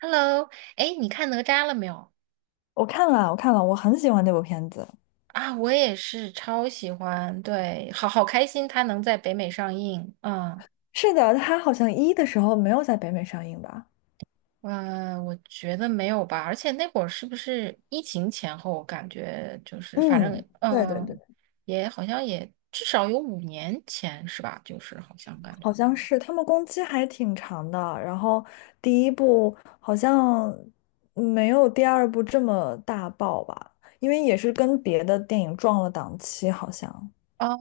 Hello，哎，你看哪吒了没有？我看了，我看了，我很喜欢那部片子。啊，我也是超喜欢，对，好好开心，他能在北美上映。嗯，是的，它好像一的时候没有在北美上映吧？我觉得没有吧，而且那会儿是不是疫情前后？我感觉就是，反正嗯，对对对，也好像也至少有5年前是吧？就是好像感觉。好像是。他们工期还挺长的，然后第一部好像没有第二部这么大爆吧，因为也是跟别的电影撞了档期，好像。哦，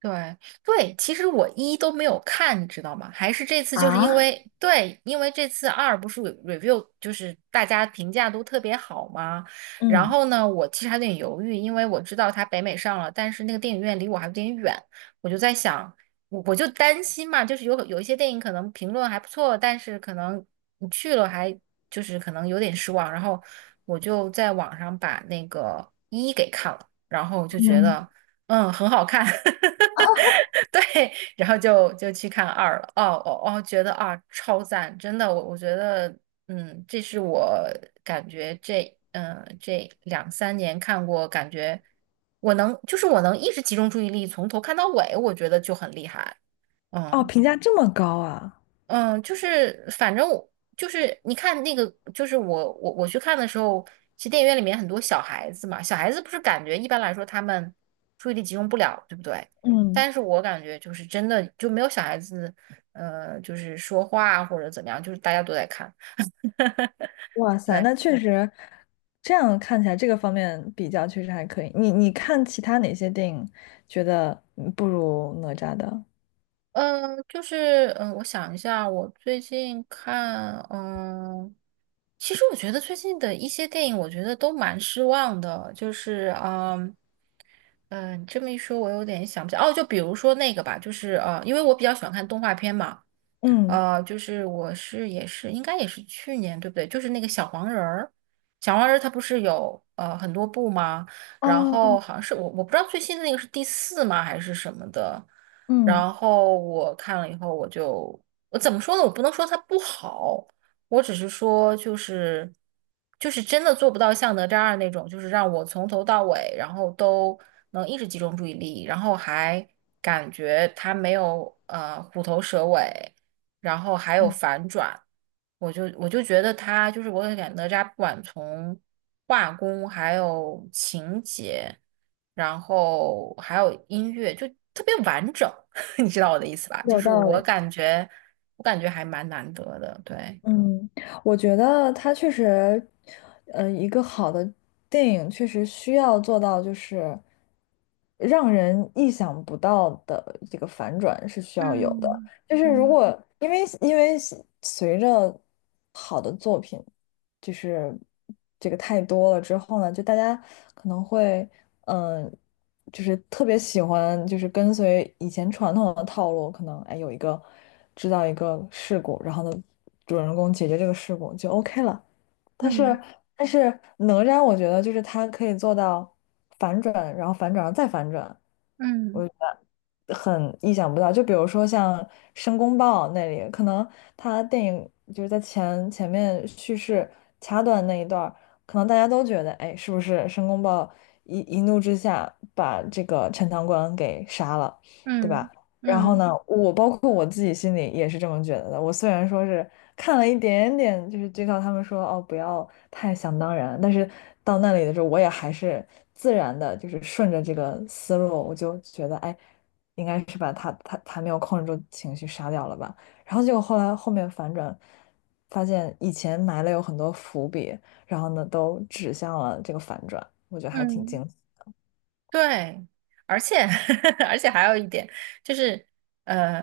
对对，其实我一都没有看，你知道吗？还是这次就是因啊，为对，因为这次二不是 view 就是大家评价都特别好嘛。然嗯后呢，我其实还有点犹豫，因为我知道它北美上了，但是那个电影院离我还有点远，我就在想，我就担心嘛，就是有一些电影可能评论还不错，但是可能你去了还就是可能有点失望。然后我就在网上把那个一给看了，然后就嗯，觉嗯，得很好看。对，然后就去看二了。哦哦哦，觉得啊超赞，真的，我觉得，嗯，这是我感觉这两三年看过，感觉我能一直集中注意力从头看到尾，我觉得就很厉害。哦，嗯评价这么高啊！嗯，就是反正我就是你看那个，就是我去看的时候，其实电影院里面很多小孩子嘛，小孩子不是感觉一般来说他们注意力集中不了，对不对？嗯。但是我感觉就是真的就没有小孩子，就是说话或者怎么样，就是大家都在看。哇塞，对，那确实，这样看起来这个方面比较确实还可以。你看其他哪些电影觉得嗯不如哪吒的？嗯、就是我想一下，我最近看，其实我觉得最近的一些电影，我觉得都蛮失望的，就是。嗯，你这么一说，我有点想不起来。哦，就比如说那个吧，就是，因为我比较喜欢看动画片嘛，嗯，就是我是也是应该也是去年对不对？就是那个小黄人儿，小黄人儿它不是有很多部吗？然哦后哦，好像是我不知道最新的那个是第四吗还是什么的。嗯然后我看了以后，我怎么说呢？我不能说它不好，我只是说就是真的做不到像哪吒2那种，就是让我从头到尾，然后都能一直集中注意力，然后还感觉它没有虎头蛇尾。然后还有嗯，反转，我就觉得他就是我感觉哪吒不管从画工还有情节，然后还有音乐，就特别完整，你知道我的意思吧？就有是道我理。感觉我感觉还蛮难得的，对。嗯，我觉得它确实，一个好的电影确实需要做到就是让人意想不到的这个反转是需要有的。嗯就是如嗯果因为因为随着好的作品，就是这个太多了之后呢，就大家可能会。嗯。就是特别喜欢，就是跟随以前传统的套路，可能哎有一个制造一个事故，然后呢，主人公解决这个事故就 OK 了，但是嗯但是哪吒，我觉得就是他可以做到反转，然后反转，然后再反转，嗯我觉得很意想不到。就比如说像申公豹那里，可能他电影就是在前面叙事掐断那一段儿可能大家都觉得，哎，是不是申公豹一怒之下把这个陈塘关给杀了，对嗯吧？然后嗯，呢，我包括我自己心里也是这么觉得的。我虽然说是看了一点点，就是知道他们说哦不要太想当然，但是到那里的时候，我也还是自然的，就是顺着这个思路，我就觉得哎，应该是把他没有控制住情绪杀掉了吧。然后结果后来后面反转，发现以前埋了有很多伏笔，然后呢都指向了这个反转，我觉得还挺惊对，而且 而且还有一点就是，呃，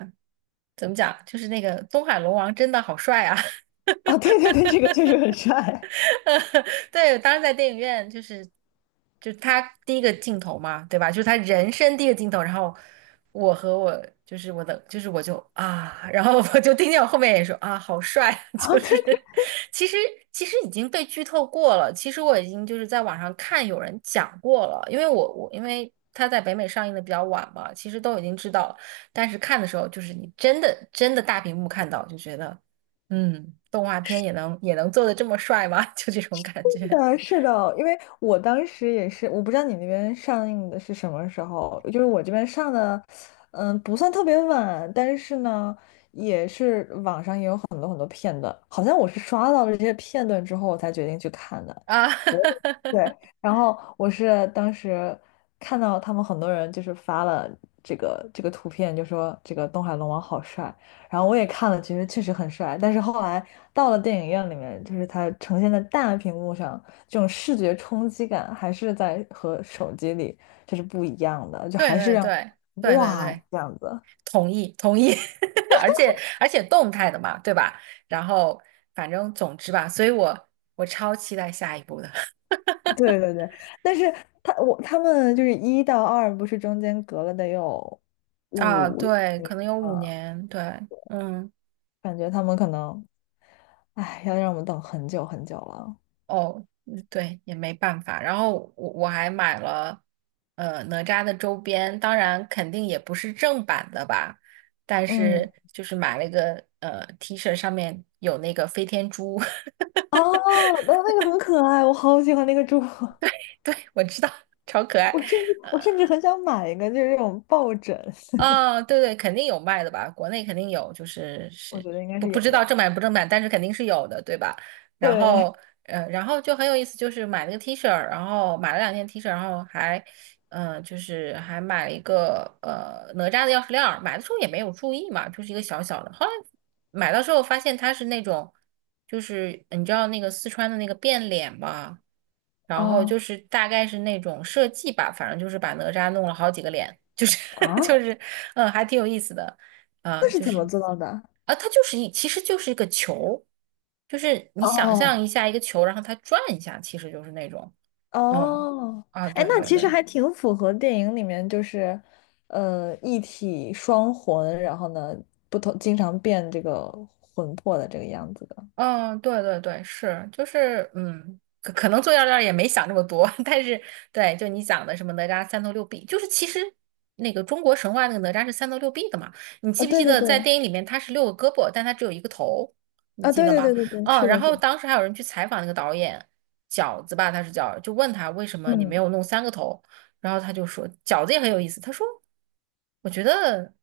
怎么讲？就是那个东海龙王真的好帅啊！啊！哦对对对，这个确实很帅。对，当时在电影院就他第一个镜头嘛，对吧？就是他人生第一个镜头，然后我和我就是我的就是我就啊，然后我就听见我后面也说啊，好帅啊，就啊！是对。其实其实已经被剧透过了，其实我已经就是在网上看有人讲过了，因为他在北美上映的比较晚嘛，其实都已经知道了，但是看的时候就是你真的真的大屏幕看到就觉得。嗯，动画片也能做的这么帅吗？就这种感觉的，是的，因为我当时也是，我不知道你那边上映的是什么时候，就是我这边上的，嗯，不算特别晚，但是呢，也是网上也有。片段好像我是刷到了这些片段之后，我才决定去看的。啊，我对，然后我是当时看到他们很多人就是发了这个图片，就说这个东海龙王好帅，然后我也看了，其实确实很帅，但是后来到了电影院里面，就是它呈现在大屏幕上，这种视觉冲击感还是在和手机里这是不一样的，就对还是对让我对对对哇对，这样子。同意同意，而且动态的嘛，对吧？然后反正总之吧，所以我超期待下一部的 对对对，但是他我他们就是一到二，不是中间隔了得有 啊，五六对，可能有吗？五年，对，嗯。感觉他们可能，哎，要让我们等很久很久了。哦，嗯对，也没办法。然后我还买了哪吒的周边，当然肯定也不是正版的吧，但嗯，是就是买了一个T 恤，上面有那个飞天猪，哦，那那个很可爱，我好喜欢那个猪，对，我知道，超可爱。我甚至我甚至很想买一个，就是这种抱枕，啊、对对，肯定有卖的吧，国内肯定有，就是 我是觉得应该不是不有知道的。正版不正版，但是肯定是有的，对吧？然后，对，然后就很有意思，就是买了个 T 恤儿，然后买了两件 T 恤然后还就是还买了一个哪吒的钥匙链儿，买的时候也没有注意嘛，就是一个小小的。后来买到之后发现它是那种，就是你知道那个四川的那个变脸吧，然后啊就是大概是那种设计吧，反正就是把哪吒弄了好几个脸，就是 就啊，是还挺有意思的啊，那是就怎是么做到的？啊，它就是其实就是一个球，就是你想象哦，一下一个球，然后它转一下，其实就是那种。嗯哦，哎，对那对其实对。还挺符合电影里面就是，呃，一体双魂，然后呢，不同经常变这个魂魄的这个样子的。嗯，对对对，是，就是，可能做药料也没想这么多，但是对，就你讲的什么哪吒三头六臂，就是其实那个中国神话那个哪吒是三头六臂的嘛，你啊，记不记对对得在对，电影里面他是六个胳膊，但他只有一个头，你啊，记对得对吗？对对对，啊，是然的，是后的。当时还有人去采访那个导演饺子吧，他是叫，就问他为什么你没嗯，有弄三个头，然后他就说饺子也很有意思，他说我觉得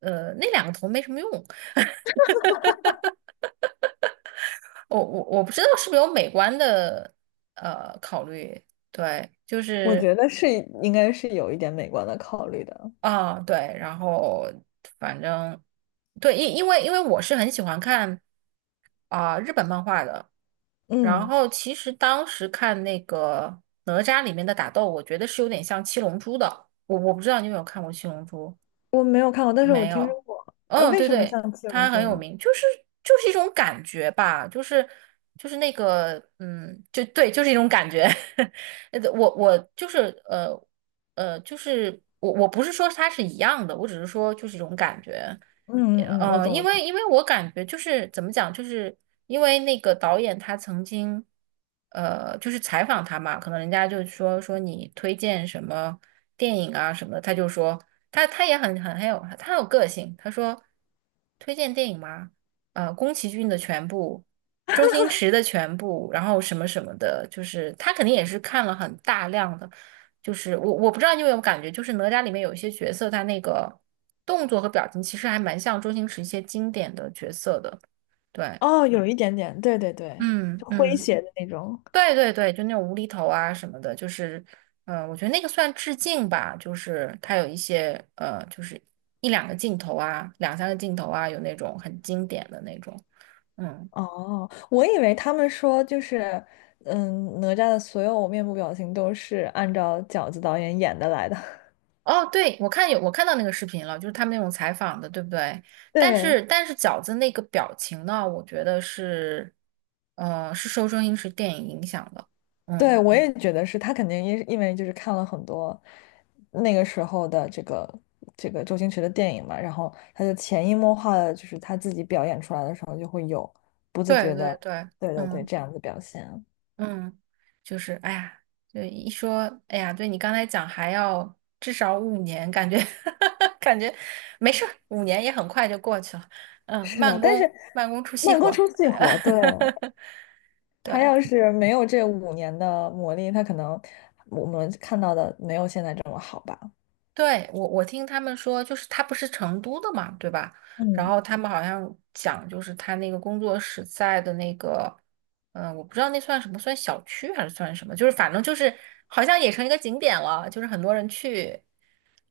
那两个头没什么用，我不知道是不是有美观的考虑，对，就我是觉得是应该是有一点美观的考虑的。啊对，然后反正对，因为我是很喜欢看啊、日本漫画的，然嗯，后其实当时看那个哪吒里面的打斗，我觉得是有点像七龙珠的，我不知道你有没有看过七龙珠。我没有看过，但是我没听说有，过。那、嗯，为对什么对，像七龙它很珠有呢？名，就是一种感觉吧，就是那个，嗯，就对，就是一种感觉。我就是呃就是我不是说它是一样的，我只是说就是一种感觉。嗯嗯嗯，我懂因我懂。为因为我感觉就是怎么讲，就是因为那个导演他曾经，就是采访他嘛，可能人家就说说你推荐什么电影啊什么的，他就说他也很有个性，他说推荐电影吗？宫崎骏的全部，周星驰的全部，然后什么什么的，就是他肯定也是看了很大量的。就是我不知道你有没有感觉，就是哪吒里面有一些角色，他那个动作和表情其实还蛮像周星驰一些经典的角色的。对，哦，有一点点，对对对，嗯就诙嗯，谐的那种。对对对，就那种无厘头啊什么的，就是，嗯、我觉得那个算致敬吧，就是他有一些就是一两个镜头啊，两三个镜头啊，有那种很经典的那种，嗯。哦，我以为他们说就是，嗯，哪吒的所有面部表情都是按照饺子导演演的来的。哦，对，我看有，我看到那个视频了，就是他们那种采访的，对不对？但对，是但是饺子那个表情呢，我觉得是，是受中英式电影影响的。对，嗯，我也觉得是他肯定因为就是看了很多那个时候的这个周星驰的电影嘛，然后他就潜移默化的，就是他自己表演出来的时候就会有不自觉对对的，对，对对对，嗯这样子表现啊。嗯，就是哎呀，就一说，哎呀，对你刚才讲还要至少五年，感觉 感觉没事儿，5年也很快就过去了。嗯，是的，慢但是工慢工出细慢活工儿。出细活，对 他对。要是没有这5年的磨砺，他可能我们看到的没有现在这么好吧？对，我听他们说，就是他不是成都的嘛，对吧？然嗯，后他们好像讲，就是他那个工作室在的那个，嗯、我不知道那算什么，算小区还是算什么？就是反正就是好像也成一个景点了，就是很多人去。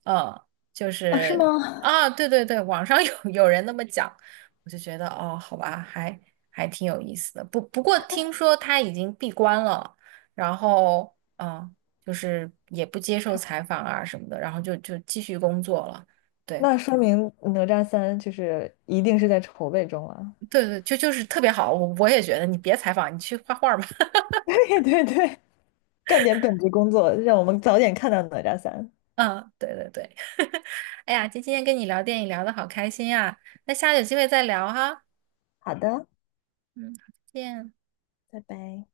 嗯，就啊，是是吗？啊，对对对，网上有人那么讲，我就觉得哦，好吧，还挺有意思的。不过听说他已经闭关了，然后就是也不接受采访啊什么的，然后就继续工作了。对那说明哪吒三就是一定是在筹备中了。对对，就是特别好，我也觉得你别采访，你去画画吧。对对对，干点本职工作，让我们早点看到哪吒三。嗯，对对对，哎呀，今天跟你聊电影聊得好开心呀，那下次有机会再聊哈。好的，嗯，好再见。拜拜。